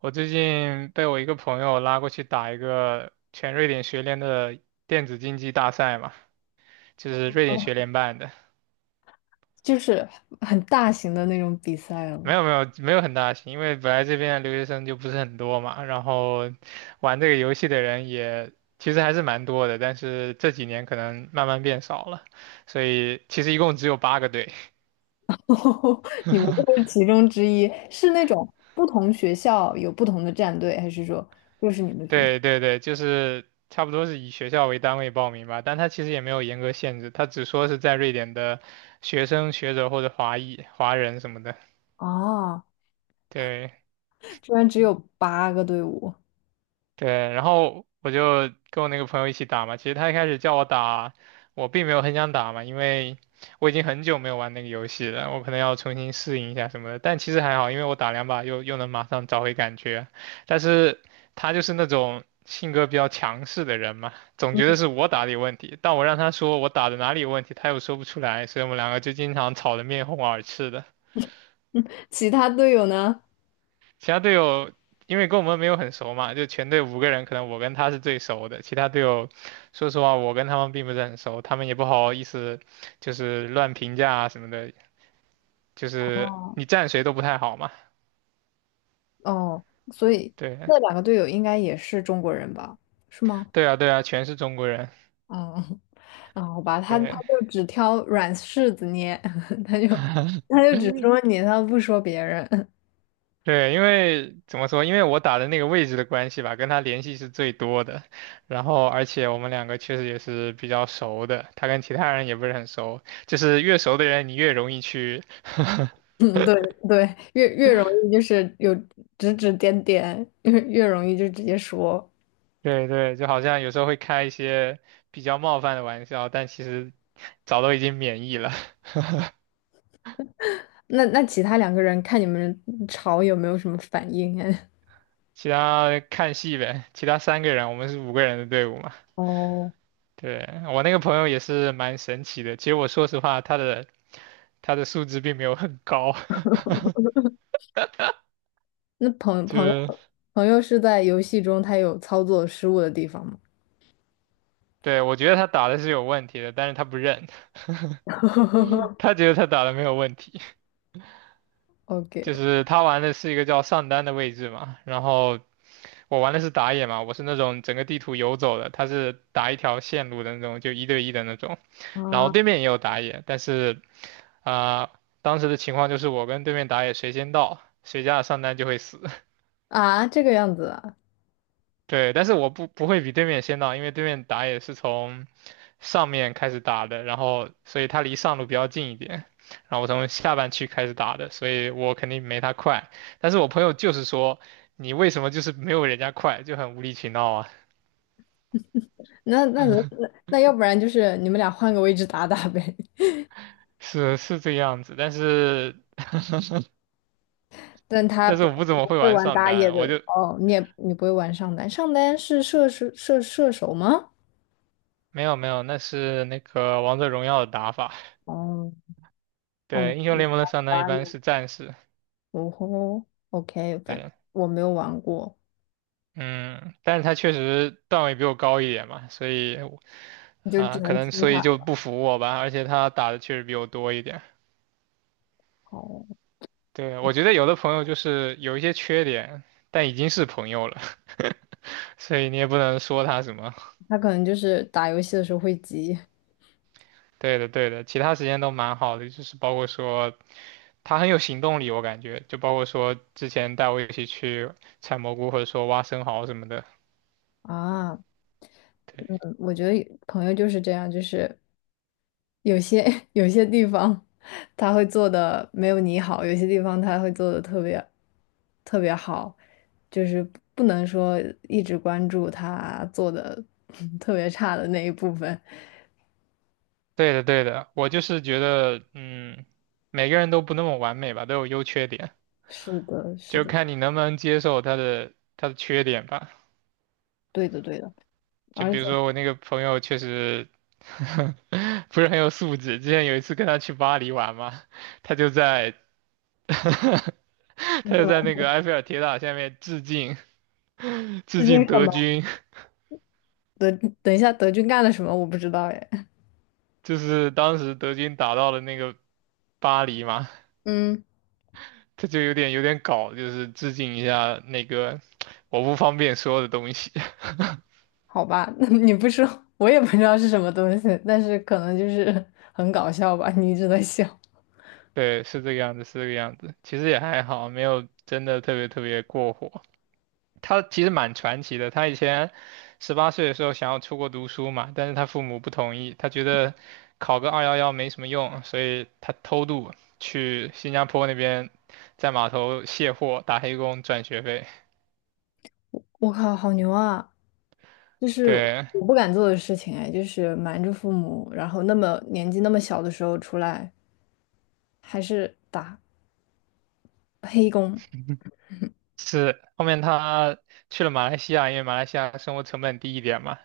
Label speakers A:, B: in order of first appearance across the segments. A: 我最近被我一个朋友拉过去打一个全瑞典学联的电子竞技大赛嘛，就是瑞典学
B: 哦，
A: 联办的。
B: 就是很大型的那种比赛
A: 没
B: 了。
A: 有没有没有很大型，因为本来这边的留学生就不是很多嘛，然后玩这个游戏的人也其实还是蛮多的，但是这几年可能慢慢变少了，所以其实一共只有8个队。
B: 你们这是其中之一，是那种不同学校有不同的战队，还是说就是你们学校？
A: 对对对，就是差不多是以学校为单位报名吧，但他其实也没有严格限制，他只说是在瑞典的学生、学者或者华裔、华人什么的。
B: 啊？
A: 对，
B: 居然只有八个队伍，
A: 对，然后我就跟我那个朋友一起打嘛。其实他一开始叫我打，我并没有很想打嘛，因为我已经很久没有玩那个游戏了，我可能要重新适应一下什么的。但其实还好，因为我打两把又能马上找回感觉。但是他就是那种性格比较强势的人嘛，总觉得是我打的有问题，但我让他说我打的哪里有问题，他又说不出来，所以我们两个就经常吵得面红耳赤的。
B: 其他队友呢？
A: 其他队友因为跟我们没有很熟嘛，就全队五个人，可能我跟他是最熟的。其他队友，说实话，我跟他们并不是很熟，他们也不好意思就是乱评价啊什么的，就是
B: 哦
A: 你站谁都不太好嘛。
B: 哦，所以
A: 对，
B: 那两个队友应该也是中国人吧？是吗？
A: 对啊，对啊，全是中国人。
B: 嗯，那好吧，他
A: 对，
B: 就只挑软柿子捏，他就他就只说你，他不说别人。
A: 对，因为怎么说，因为我打的那个位置的关系吧，跟他联系是最多的。然后，而且我们两个确实也是比较熟的，他跟其他人也不是很熟，就是越熟的人，你越容易去
B: 嗯，对对，越容易就是有指指点点，越容易就直接说。
A: 对对，就好像有时候会开一些比较冒犯的玩笑，但其实早都已经免疫了。
B: 那其他两个人看你们吵有没有什么反应哎？
A: 其他看戏呗，其他3个人，我们是五个人的队伍嘛。
B: 哦，
A: 对，我那个朋友也是蛮神奇的。其实我说实话，他的素质并没有很高，
B: 那 朋
A: 就
B: 朋友
A: 是
B: 朋友是在游戏中他有操作失误的地方吗
A: 对，我觉得他打的是有问题的，但是他不认，他觉得他打的没有问题。就
B: ？OK
A: 是他玩的是一个叫上单的位置嘛，然后我玩的是打野嘛，我是那种整个地图游走的，他是打一条线路的那种，就一对一的那种，然后
B: 啊，
A: 对面也有打野，但是啊、呃当时的情况就是我跟对面打野谁先到，谁家的上单就会死。
B: 啊，这个样子啊，
A: 对，但是我不会比对面先到，因为对面打野是从上面开始打的，然后所以他离上路比较近一点，然后我从下半区开始打的，所以我肯定没他快。但是我朋友就是说，你为什么就是没有人家快，就很无理取闹啊，
B: 那那那那要不然就是你们俩换个位置打打呗。
A: 是是这个样子。但是
B: 但他不
A: 我不怎么
B: 不
A: 会
B: 会
A: 玩
B: 玩
A: 上
B: 打野
A: 单，我
B: 的
A: 就
B: 哦，你也你不会玩上单，上单是射手吗？
A: 没有没有，那是那个王者荣耀的打法，
B: 哦哦，
A: 对，英雄
B: 你
A: 联盟的上单一
B: 玩
A: 般
B: 了
A: 是战士。
B: 哦吼，OK,反
A: 对。
B: 正我没有玩过，
A: 嗯，但是他确实段位比我高一点嘛，所以
B: 你就只
A: 啊，可
B: 能
A: 能
B: 听
A: 所以
B: 他
A: 就不服我吧，而且他打的确实比我多一点。
B: 它。哦，
A: 对，我觉得有的朋友就是有一些缺点，但已经是朋友了，所以你也不能说他什么。
B: 他可能就是打游戏的时候会急
A: 对的，对的，其他时间都蛮好的，就是包括说他很有行动力，我感觉，就包括说之前带我一起去采蘑菇或者说挖生蚝什么的。
B: 啊，
A: 对，
B: 嗯，我觉得朋友就是这样，就是有些 有些地方他会做的没有你好，有些地方他会做的特别特别好，就是不能说一直关注他做的 特别差的那一部分。
A: 对的，对的，我就是觉得，嗯，每个人都不那么完美吧，都有优缺点，
B: 是的，是
A: 就
B: 的，
A: 看你能不能接受他的缺点吧。
B: 对的，对的。
A: 就
B: 而
A: 比
B: 且
A: 如说我那个朋友确实 不是很有素质，之前有一次跟他去巴黎玩嘛，他就在 他
B: 那
A: 就
B: 个
A: 在那个埃菲尔铁塔下面致敬
B: 资
A: 致
B: 金
A: 敬
B: 什
A: 德
B: 么
A: 军，
B: 德，等一下德军干了什么我不知道哎。
A: 就是当时德军打到了那个巴黎嘛，
B: 嗯，
A: 他就有点搞，就是致敬一下那个我不方便说的东西。
B: 好吧，那你不说我也不知道是什么东西，但是可能就是 很搞笑吧，你一直在笑。
A: 对，是这个样子，是这个样子。其实也还好，没有真的特别特别过火。他其实蛮传奇的。他以前18岁的时候想要出国读书嘛，但是他父母不同意，他觉得考个211没什么用，所以他偷渡去新加坡那边，在码头卸货打黑工赚学费。
B: 我靠，好牛啊！就是
A: 对，
B: 我不敢做的事情哎，就是瞒着父母，然后那么年纪那么小的时候出来，还是打黑工。
A: 是，后面他去了马来西亚，因为马来西亚生活成本低一点嘛，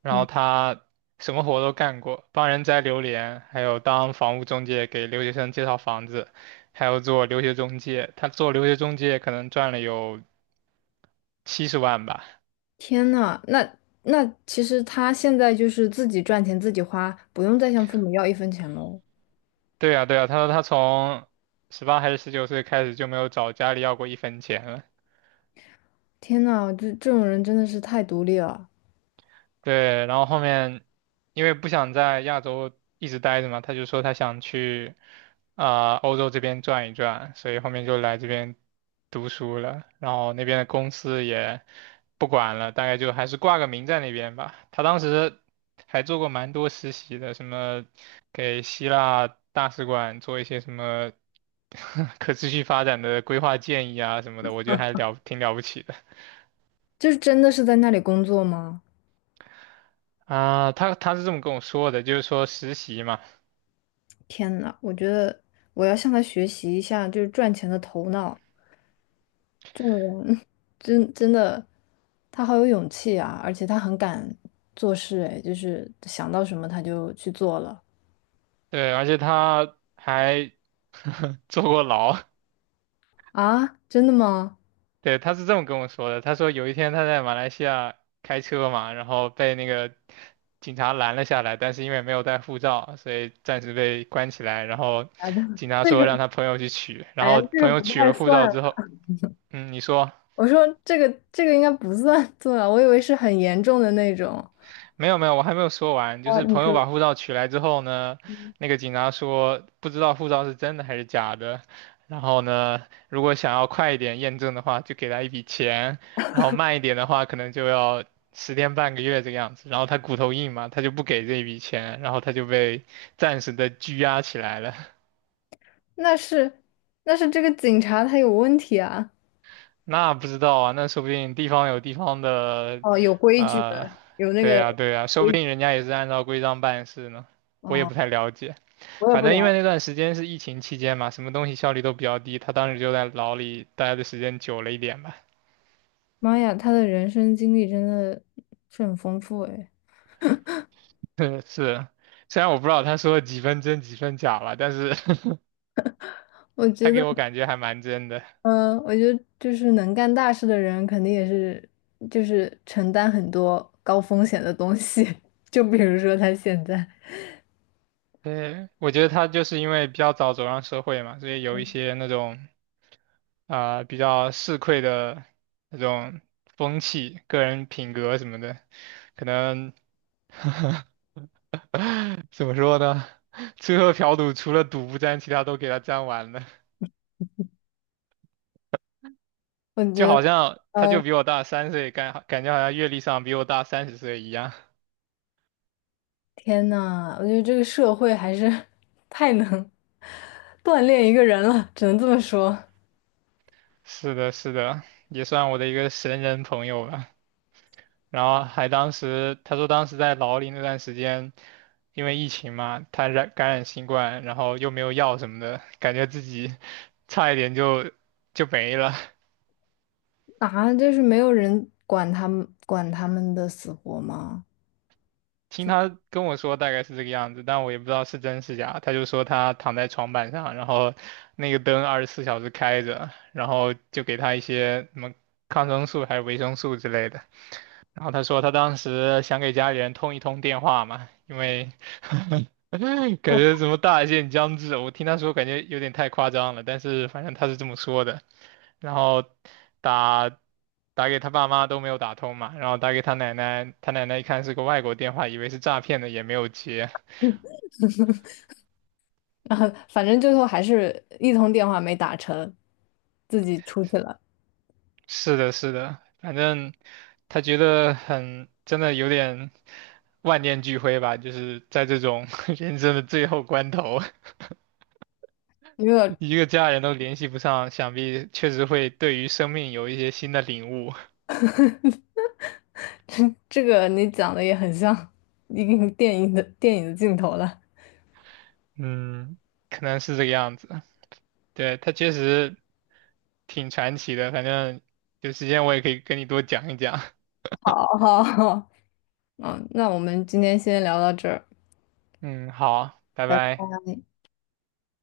A: 然
B: 嗯，
A: 后他什么活都干过，帮人摘榴莲，还有当房屋中介给留学生介绍房子，还有做留学中介。他做留学中介可能赚了有70万吧。
B: 天呐，那其实他现在就是自己赚钱自己花，不用再向父母要一分钱喽。
A: 对呀，对呀，他说他从18还是19岁开始就没有找家里要过一分钱了。
B: 天呐，这种人真的是太独立了，
A: 对，然后后面因为不想在亚洲一直待着嘛，他就说他想去欧洲这边转一转，所以后面就来这边读书了。然后那边的公司也不管了，大概就还是挂个名在那边吧。他当时还做过蛮多实习的，什么给希腊大使馆做一些什么 可持续发展的规划建议啊什么的，我觉得还了挺了不起的。
B: 就是真的是在那里工作吗？
A: 啊，他他是这么跟我说的，就是说实习嘛，
B: 天呐，我觉得我要向他学习一下，就是赚钱的头脑，真的，他好有勇气啊，而且他很敢做事，哎，就是想到什么他就去做了
A: 对，而且他还 坐过牢。
B: 啊，真的吗？
A: 对，他是这么跟我说的。他说有一天他在马来西亚开车嘛，然后被那个警察拦了下来，但是因为没有带护照，所以暂时被关起来。然后
B: 啊，这
A: 警察
B: 这个，
A: 说让他朋友去取，然
B: 哎呀，
A: 后
B: 这
A: 朋
B: 个
A: 友
B: 不
A: 取
B: 太
A: 了护照
B: 算。
A: 之后，嗯，你说。
B: 我说这个应该不算做啊，我以为是很严重的那种。
A: 没有没有，我还没有说完。就
B: 哦，
A: 是
B: 你
A: 朋
B: 说
A: 友把护照取来之后呢，那个警察说不知道护照是真的还是假的。然后呢，如果想要快一点验证的话，就给他一笔钱；然后慢一点的话，可能就要10天半个月这个样子。然后他骨头硬嘛，他就不给这一笔钱，然后他就被暂时的拘押起来了。
B: 那是那是这个警察他有问题啊。
A: 那不知道啊，那说不定地方有地方的，
B: 哦，有规矩
A: 呃，
B: 的，有那
A: 对
B: 个
A: 呀对呀，说不
B: 规，
A: 定人家也是按照规章办事呢，我也
B: 哦，
A: 不太了解。
B: 我也
A: 反
B: 不了
A: 正因为
B: 解
A: 那段时间是疫情期间嘛，什么东西效率都比较低，他当时就在牢里待的时间久了一点吧。
B: 妈呀，他的人生经历真的是很丰富诶。
A: 是，虽然我不知道他说了几分真几分假了，但是
B: 我
A: 他
B: 觉得，
A: 给我感觉还蛮真的。
B: 嗯，我觉得就是能干大事的人，肯定也是就是承担很多高风险的东西。就比如说他现在，
A: 对，我觉得他就是因为比较早走上社会嘛，所以有一些那种比较市侩的那种风气、个人品格什么的，可能 怎么说呢？吃喝嫖赌除了赌不沾，其他都给他沾完了。
B: 我觉
A: 就
B: 得，
A: 好像他就
B: 嗯，
A: 比我大3岁，感觉好像阅历上比我大30岁一样。
B: 天呐，我觉得这个社会还是 太能锻炼一个人了，只能这么说
A: 是的，是的，也算我的一个神人朋友吧。然后还当时他说当时在牢里那段时间，因为疫情嘛，他感染新冠，然后又没有药什么的，感觉自己 差一点就没了。
B: 啊，就是没有人管他们的死活吗？
A: 听他跟我说大概是这个样子，但我也不知道是真是假。他就说他躺在床板上，然后那个灯24小时开着，然后就给他一些什么抗生素还是维生素之类的。然后他说他当时想给家里人通一通电话嘛，因为 感觉什么大限将至，我听他说感觉有点太夸张了，但是反正他是这么说的。然后打打给他爸妈都没有打通嘛，然后打给他奶奶，他奶奶一看是个外国电话，以为是诈骗的，也没有接。
B: 反正最后还是一通电话没打成，自己出去了。
A: 是的，是的，反正他觉得很，真的有点万念俱灰吧，就是在这种 人生的最后关头。
B: 因为 我
A: 一个家人都联系不上，想必确实会对于生命有一些新的领悟。
B: 这个你讲的也很像一个 电影的镜头了。
A: 嗯，可能是这个样子。对，他确实挺传奇的，反正有时间我也可以跟你多讲一讲。
B: 好好好，嗯，那我们今天先聊到这儿，
A: 嗯，好，拜
B: 拜拜。
A: 拜。